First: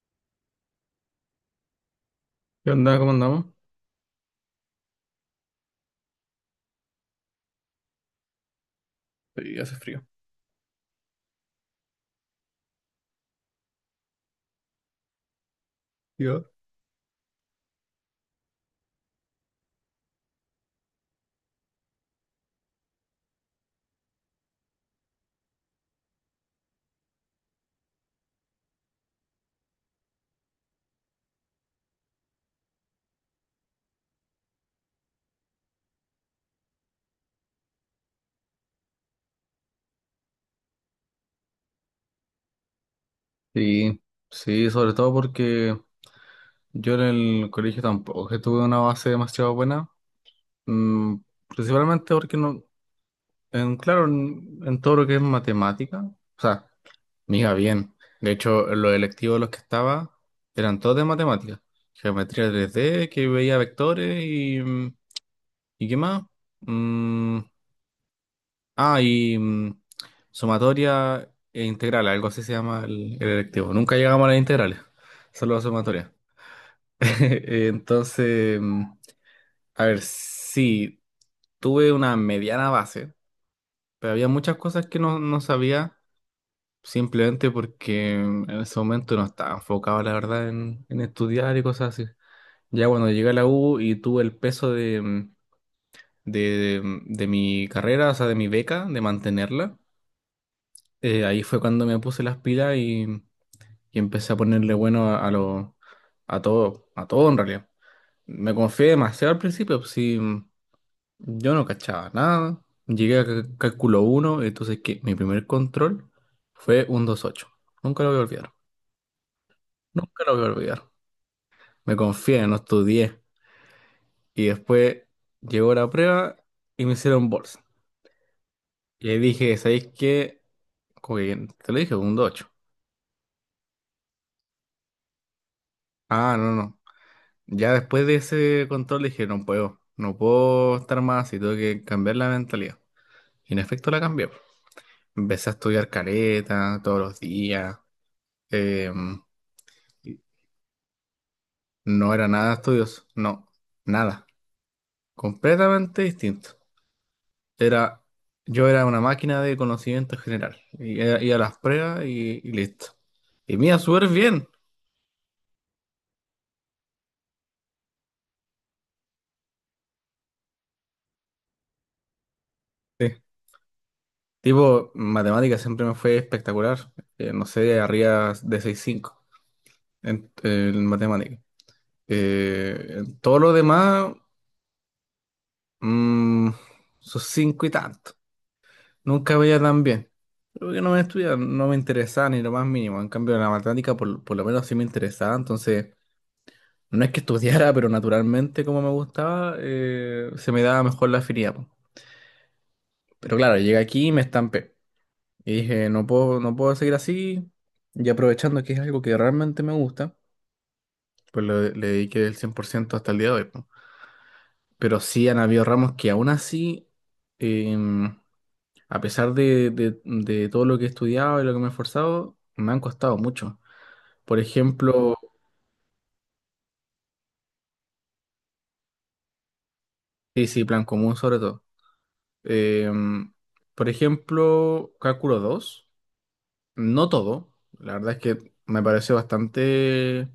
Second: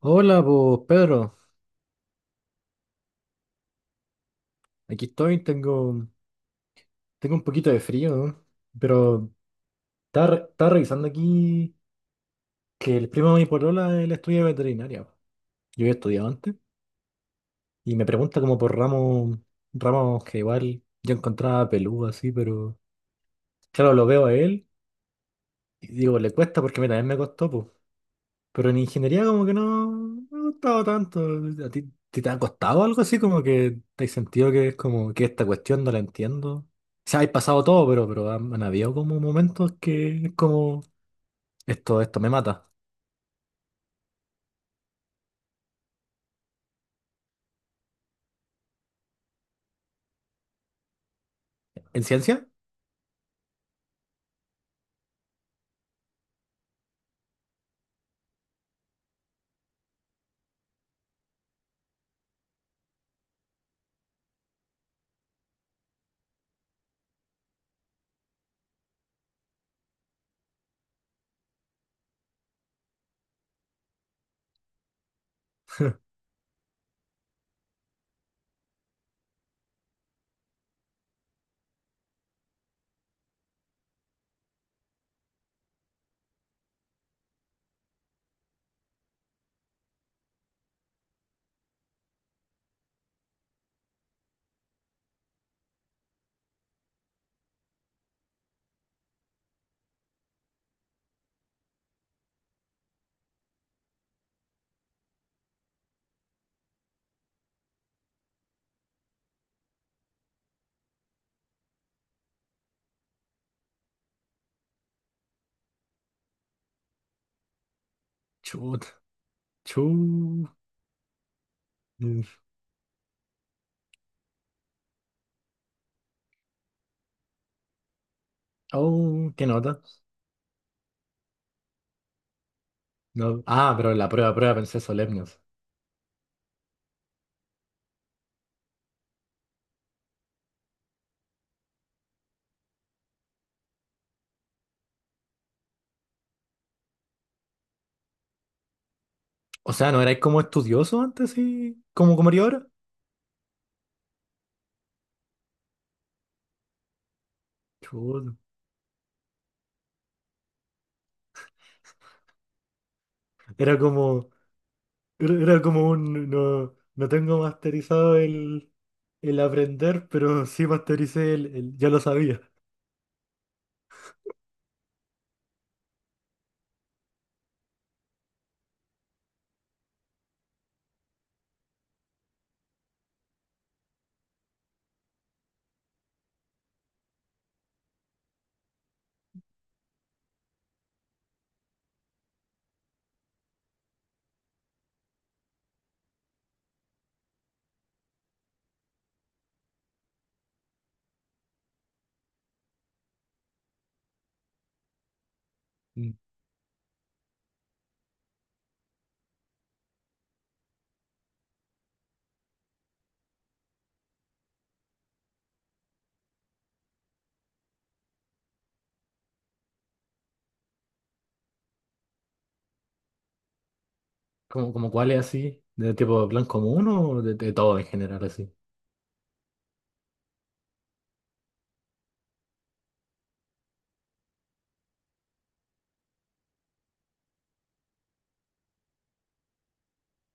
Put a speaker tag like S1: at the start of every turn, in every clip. S1: Hola, pues Pedro,
S2: ¿Qué onda? ¿Cómo andamos?
S1: aquí estoy, tengo un poquito de frío, ¿no? Pero
S2: Y hace frío.
S1: estaba revisando aquí que el primo de mi polola él estudia veterinaria, po. Yo había estudiado
S2: Yo.
S1: antes y me pregunta como por ramos, ramos que igual yo encontraba peludo así, pero claro, lo veo a él y digo, le cuesta porque a mí también me costó. Pero en ingeniería como que no me gustaba tanto. ¿A ti te ha costado algo así? Como que te has sentido que es como que esta cuestión no la entiendo. O sea, hay pasado todo, pero han, han habido como momentos que es como esto me mata.
S2: Sí, sí, sobre todo porque yo en el colegio tampoco que tuve una base demasiado buena, mm,
S1: ¿En
S2: principalmente porque
S1: ciencia?
S2: no, en, claro, en todo lo que es matemática, o sea, me iba bien. De hecho, en los electivos en los que estaba eran todos de matemática, geometría 3D, que veía vectores y, ¿y qué más? mm, Ah, y sumatoria e integral, algo así se llama el electivo. Nunca llegamos a las integrales, solo a sumatoria. Entonces, a ver, sí, tuve una mediana base, pero había muchas cosas que no, no sabía, simplemente porque en ese momento no estaba enfocado, la verdad, en estudiar y cosas así. Ya cuando llegué a la U y tuve el peso de mi carrera, o sea, de mi beca, de mantenerla. Ahí fue cuando me puse las pilas y, empecé a ponerle bueno a todo en realidad. Me confié demasiado al principio, pues, sí, yo no cachaba nada. Llegué a cálculo uno. Entonces que mi primer control fue un 2.8. Nunca lo voy a olvidar.
S1: Chut,
S2: Nunca lo voy a
S1: chut.
S2: olvidar. Me
S1: Mm.
S2: confié, no estudié. Y después llegó la prueba y me hicieron bolsa. Y ahí
S1: Oh, qué
S2: dije,
S1: nota.
S2: ¿sabéis qué? Como que te lo dije, un 2.8.
S1: No. Ah, pero en la prueba pensé solemnes.
S2: Ah, no, no. Ya después de ese control dije, no puedo, no puedo estar más así, tengo que cambiar la mentalidad. Y en efecto la cambié. Po. Empecé a estudiar careta todos los días. eh,
S1: O sea, ¿no erais como estudioso antes y
S2: no
S1: como,
S2: era
S1: como eres
S2: nada
S1: ahora?
S2: estudioso, no, nada. Completamente distinto. Era,
S1: Chut.
S2: yo era una máquina de conocimiento general. Y iba a las pruebas y listo. Y me iba
S1: Era
S2: súper
S1: como.
S2: bien.
S1: Era como un, no, no tengo masterizado el aprender, pero sí mastericé ya lo sabía.
S2: Sí. Tipo, matemáticas siempre me fue espectacular. No sé, arriba de 6.5 en, matemáticas. En todo lo demás, mm, sus cinco y tanto. Nunca veía tan bien. Creo que no me estudiaba, no me interesaba ni lo más mínimo. En cambio, la matemática por lo menos sí me interesaba. Entonces, no es que estudiara, pero naturalmente como me gustaba, se me daba mejor la afinidad. Po. Pero claro, llegué aquí y me estampé. Y dije, no
S1: Mm.
S2: puedo, no puedo seguir así. Y aprovechando que es algo que realmente me gusta, pues le dediqué el 100% hasta el día de hoy. Po. Pero sí han habido ramos que aún así, em, a pesar de todo lo que he estudiado y lo que me he esforzado, me han costado mucho. Por
S1: ¿Como cómo cuál
S2: ejemplo,
S1: es así? ¿De tipo plan común o de todo en general así?
S2: sí, sí, plan común sobre todo. Em, por ejemplo, cálculo 2 no todo. La verdad es que me pareció bastante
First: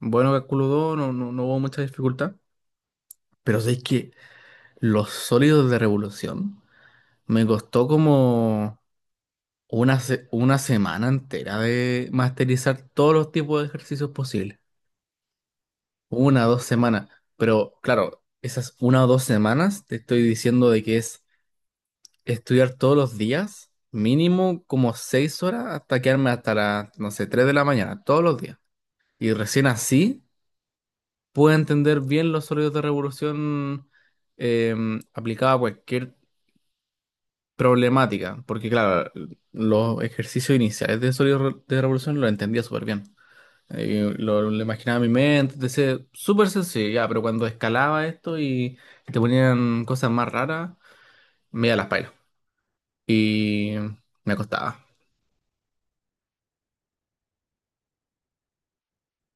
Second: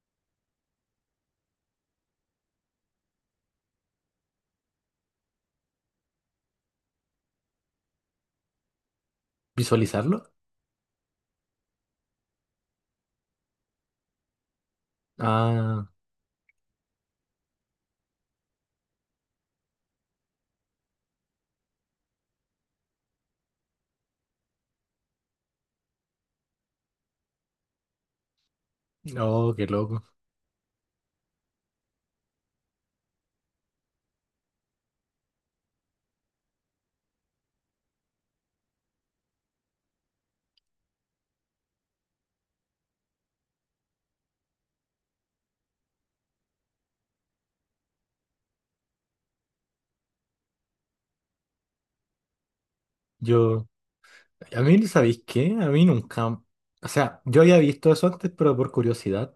S2: bueno cálculo 2 no, no, no hubo mucha dificultad. Pero sé que los sólidos de revolución me costó como
S1: ¿Visualizarlo?
S2: una semana entera de masterizar todos los tipos de ejercicios posibles.
S1: Ah,
S2: Una o dos semanas. Pero claro, esas una o dos semanas te estoy diciendo de que es estudiar todos los días, mínimo como 6 horas hasta quedarme hasta las, no sé, 3 de la mañana, todos los días. Y
S1: oh,
S2: recién
S1: qué loco.
S2: así puedo entender bien los sólidos de revolución eh, aplicada a cualquier problemática. Porque claro, los ejercicios iniciales de sólidos de revolución los entendía súper bien. Lo imaginaba en mi mente, decía, súper sencillo, ya, pero cuando escalaba esto y, te ponían cosas más raras, me iba a las pailas.
S1: Yo,
S2: Y me
S1: a mí,
S2: acostaba.
S1: ¿sabéis qué? A mí nunca, o sea, yo había visto eso antes, pero por curiosidad.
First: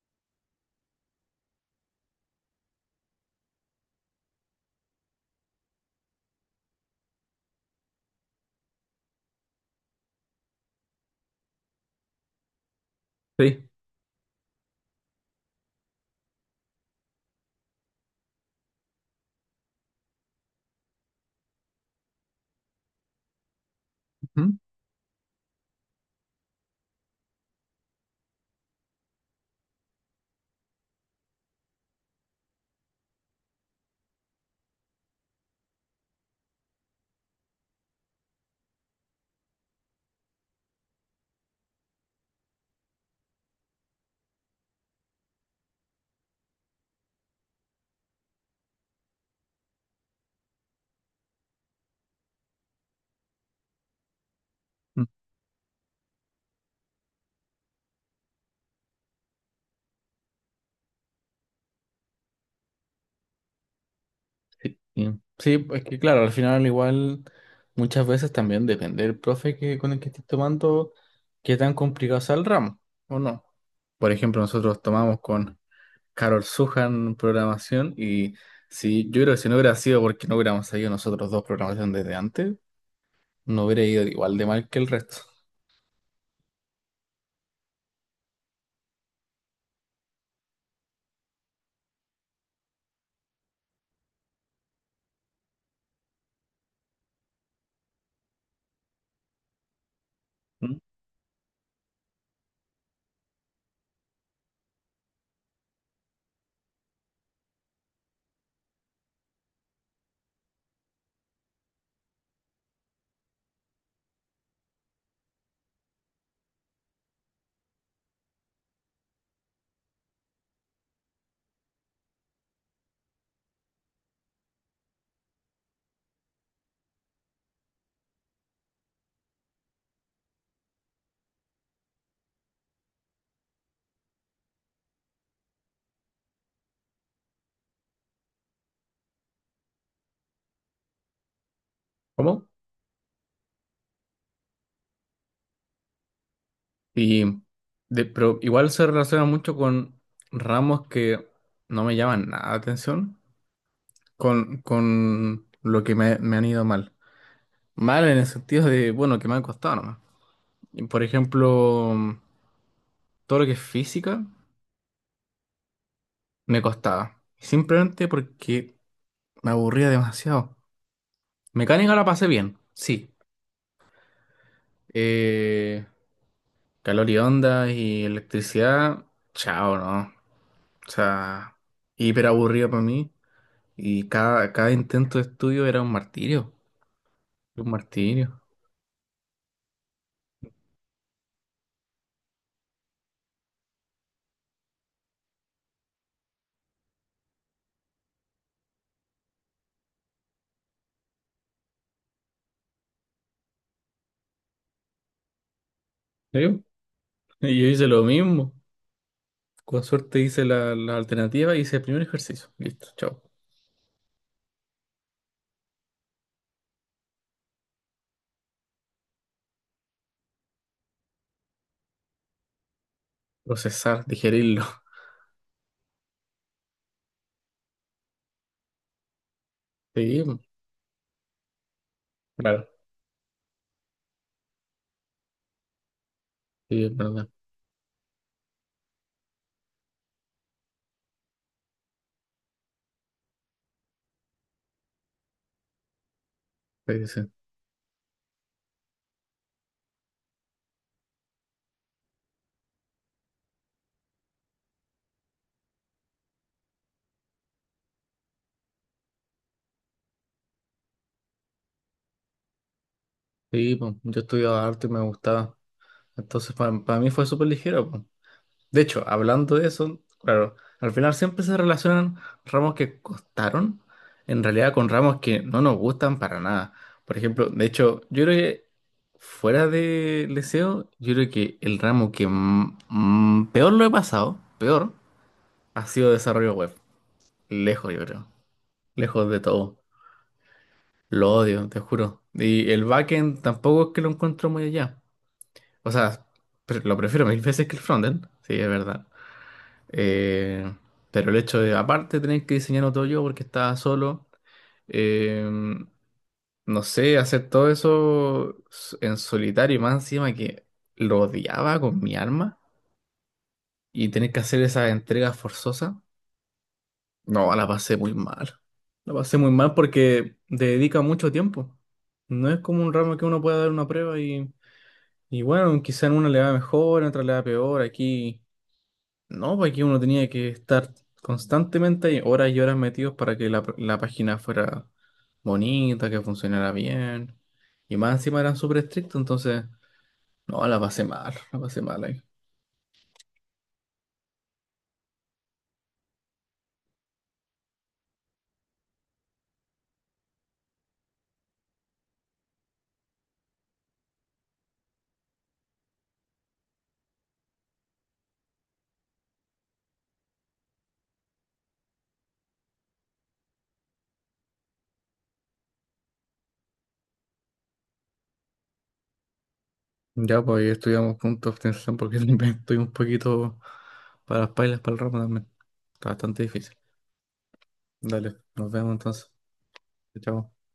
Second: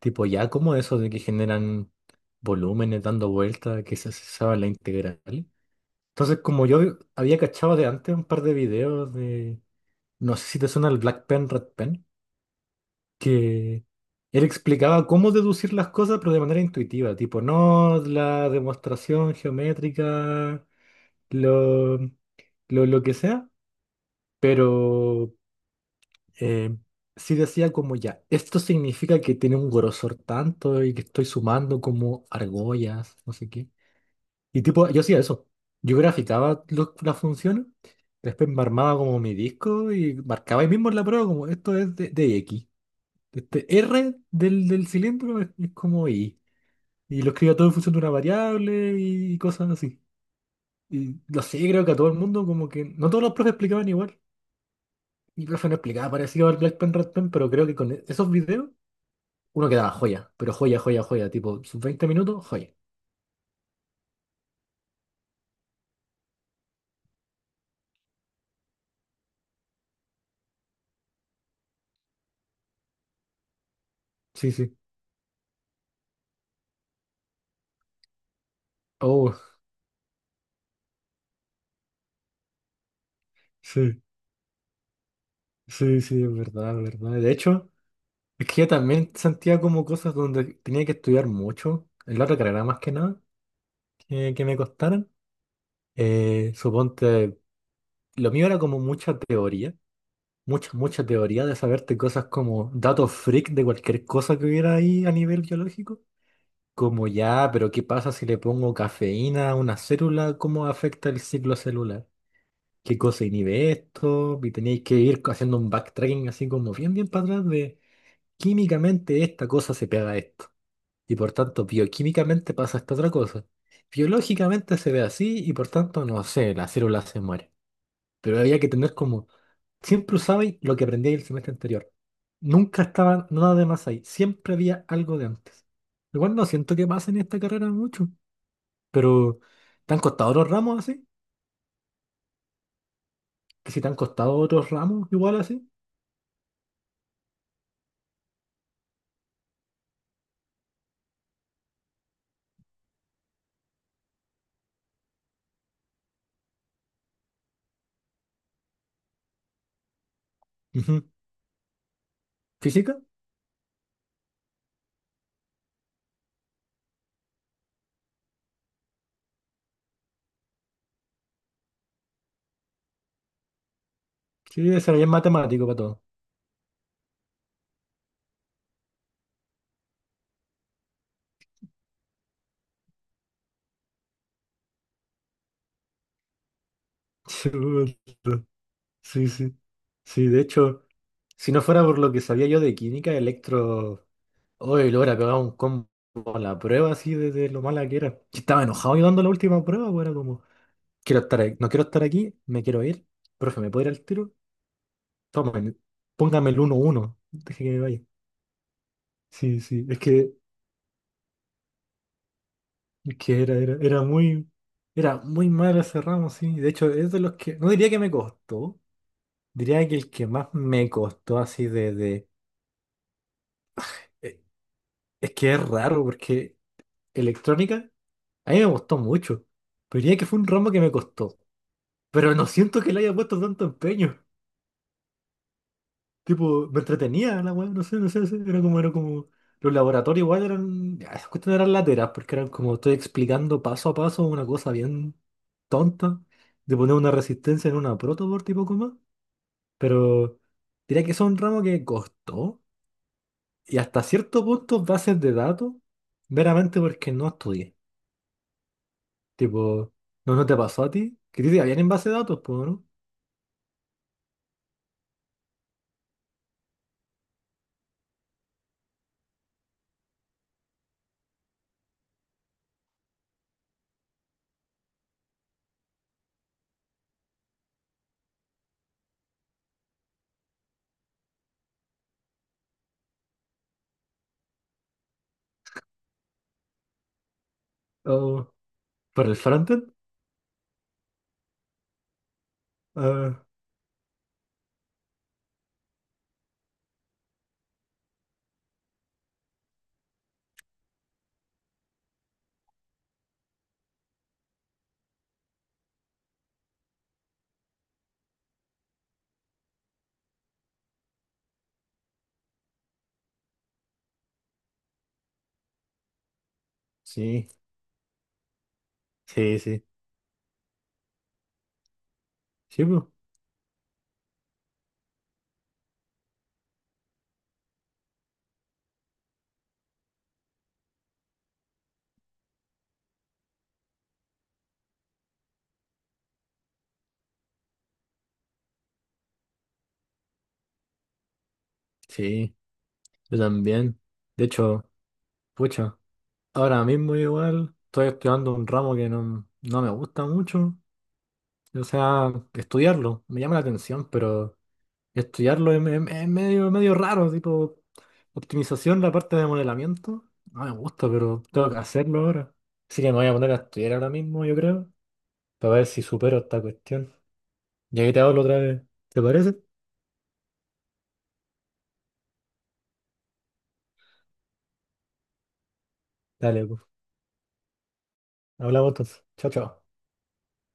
S1: Tipo, ya como eso de que generan volúmenes dando vueltas, que se sabe la integral. Entonces, como yo había cachado de antes un par de videos de, no sé si te suena el Black Pen, Red Pen,
S2: Sí.
S1: que él explicaba cómo deducir las cosas, pero de manera intuitiva, tipo, no la demostración geométrica, lo que sea,
S2: Ujú.
S1: pero eh, sí decía como ya, esto significa que tiene un grosor tanto y que estoy sumando como argollas, no sé qué. Y tipo, yo hacía eso. Yo graficaba las funciones, después me armaba como mi disco y marcaba ahí mismo en la prueba como esto es de X. Este R del cilindro es como Y. Y lo escribía todo en función de una variable y cosas así. Y lo sé, creo que a todo el mundo como que... No todos los profes explicaban igual.
S2: Mm,
S1: Mi profe no explicaba parecido al Black Pen, Red Pen, pero creo que con esos videos uno quedaba joya. Pero joya, joya, joya. Tipo, sus 20 minutos, joya.
S2: sí, sí. Sí, es que claro, al final igual muchas veces también depende del profe con el que estés tomando, qué tan complicado sea el ramo o no. Por ejemplo,
S1: Sí, sí.
S2: nosotros tomamos con Carol Sujan programación y si yo creo
S1: Oh,
S2: que si no hubiera sido porque no hubiéramos seguido nosotros dos programación desde antes, no hubiera
S1: sí.
S2: ido igual de mal que el resto.
S1: Sí, sí, es verdad, es verdad. De hecho... Es que yo también sentía como cosas donde tenía que estudiar mucho, en la otra carrera más que nada, que me costaran. Suponte, lo mío era como mucha teoría,
S2: ¿Mm?
S1: mucha teoría de saberte cosas como datos freak de cualquier cosa que hubiera ahí a nivel biológico. Como ya, pero ¿qué pasa si le pongo cafeína a una célula? ¿Cómo afecta el ciclo celular? ¿Qué cosa inhibe esto? Y tenéis que ir haciendo un backtracking así como bien para atrás de químicamente esta cosa se pega a esto, y por tanto bioquímicamente pasa esta otra cosa. Biológicamente se ve así y por tanto, no sé, la célula se muere. Pero había que tener como, siempre usabais lo que aprendí el semestre anterior. Nunca estaba nada de más ahí, siempre había algo de antes. Igual no siento que pase en esta carrera mucho, pero ¿te han costado otros ramos así?
S2: ¿Cómo?
S1: ¿Que si te han costado otros ramos igual así?
S2: Y pero igual se relaciona mucho con ramos que no me llaman nada la atención, con lo que me han ido mal. Mal en el sentido de, bueno, que me han costado nomás. Por
S1: Ujú.
S2: ejemplo,
S1: ¿Física?
S2: todo lo que es física me costaba. Simplemente porque me aburría demasiado. Mecánica la pasé bien, sí.
S1: Sí, ese es matemático para
S2: Eh,
S1: todo.
S2: calor y onda y electricidad, chao, ¿no? O sea, hiper aburrido para mí. Y cada intento de estudio era un martirio. Un martirio.
S1: Chuta. Sí, sí. Sí, de hecho... Si no fuera por lo que sabía yo de química, Electro, hoy lo hubiera pegado un combo en la prueba así de lo mala que era. Yo estaba enojado llevando la última prueba, pues era como, no quiero estar aquí, me quiero ir. Profe, ¿me puedo ir al tiro? Tomen, póngame el
S2: ¿Sí?
S1: uno 1,
S2: Y
S1: deje
S2: yo
S1: que me
S2: hice
S1: vaya.
S2: lo mismo.
S1: Sí,
S2: Con
S1: sí,
S2: suerte hice la alternativa y hice el primer ejercicio. Listo,
S1: es
S2: chao.
S1: que era muy mal ese ramo, sí. De hecho, es de los que, no diría que me costó, diría que el que más me costó así
S2: Procesar,
S1: eh,
S2: digerirlo.
S1: es que es raro porque electrónica. A mí me gustó mucho, pero diría
S2: Sí,
S1: que
S2: po.
S1: fue un ramo que me costó. Pero no
S2: Claro.
S1: siento que le haya puesto tanto empeño. Tipo, me
S2: Sí, es verdad.
S1: entretenía la weá, no sé, era como. Los laboratorios igual eran. Ya, esas cuestiones eran lateras, porque eran como estoy explicando paso a paso una cosa bien tonta, de poner
S2: Sí,
S1: una
S2: sí.
S1: resistencia en una protoboard tipo coma. Pero diría que eso es un ramo que costó, y hasta cierto punto bases de datos, meramente porque no estudié. Tipo, no te pasó a ti? Que a ti te habían en base de datos, pues, ¿no?
S2: Sí, po. Yo estudiaba arte y me gustaba. Entonces, para mí fue súper ligero. Po. De hecho, hablando de eso, claro, al final siempre se relacionan ramos que costaron, en realidad con ramos que no nos gustan para nada. Por ejemplo, de hecho, yo creo que fuera de Leseo, yo creo que el ramo que peor lo he pasado, peor, ha sido desarrollo web. Lejos, yo creo.
S1: Oh, ¿para
S2: Lejos
S1: el
S2: de todo.
S1: frontend?
S2: Lo odio, te juro. Y el backend
S1: Ah,
S2: tampoco es que lo encuentro muy allá. O sea, lo prefiero mil veces que el frontend, sí, es verdad. Eh, pero el hecho de, aparte, tener que diseñarlo todo yo porque estaba solo, eh, no sé, hacer todo eso en solitario y más encima que lo odiaba con mi alma y tener que hacer esas entregas forzosas,
S1: sí,
S2: no, la pasé muy mal. La pasé muy
S1: sí,
S2: mal
S1: sí.
S2: porque te dedica mucho tiempo. No es como
S1: Sí,
S2: un
S1: po.
S2: ramo que uno pueda dar una prueba y, bueno, quizá en una le va mejor, en otra le va peor. Aquí. No, porque uno tenía que estar constantemente ahí, horas y horas metidos para que la página fuera bonita, que funcionara bien. Y más encima eran súper estrictos, entonces, no, la pasé mal ahí.
S1: Sí, yo también. De hecho, pucha, ahora mismo igual estoy estudiando un ramo que no me gusta mucho. O sea, estudiarlo me llama la atención, pero estudiarlo es medio, medio raro, tipo optimización, la parte de modelamiento. No me gusta, pero tengo que hacerlo ahora. Así que me voy a poner a estudiar ahora mismo, yo creo, para ver si supero esta cuestión. Y ahí te hablo otra vez. ¿Te parece?
S2: Ya, pues ahí estudiamos puntos de obtención porque también estoy un poquito para las pailas, para el ramo también. Está bastante
S1: Dale,
S2: difícil.
S1: pues.
S2: Dale, nos
S1: Hablamos
S2: vemos
S1: entonces.
S2: entonces.
S1: Chao, chao.
S2: Chao.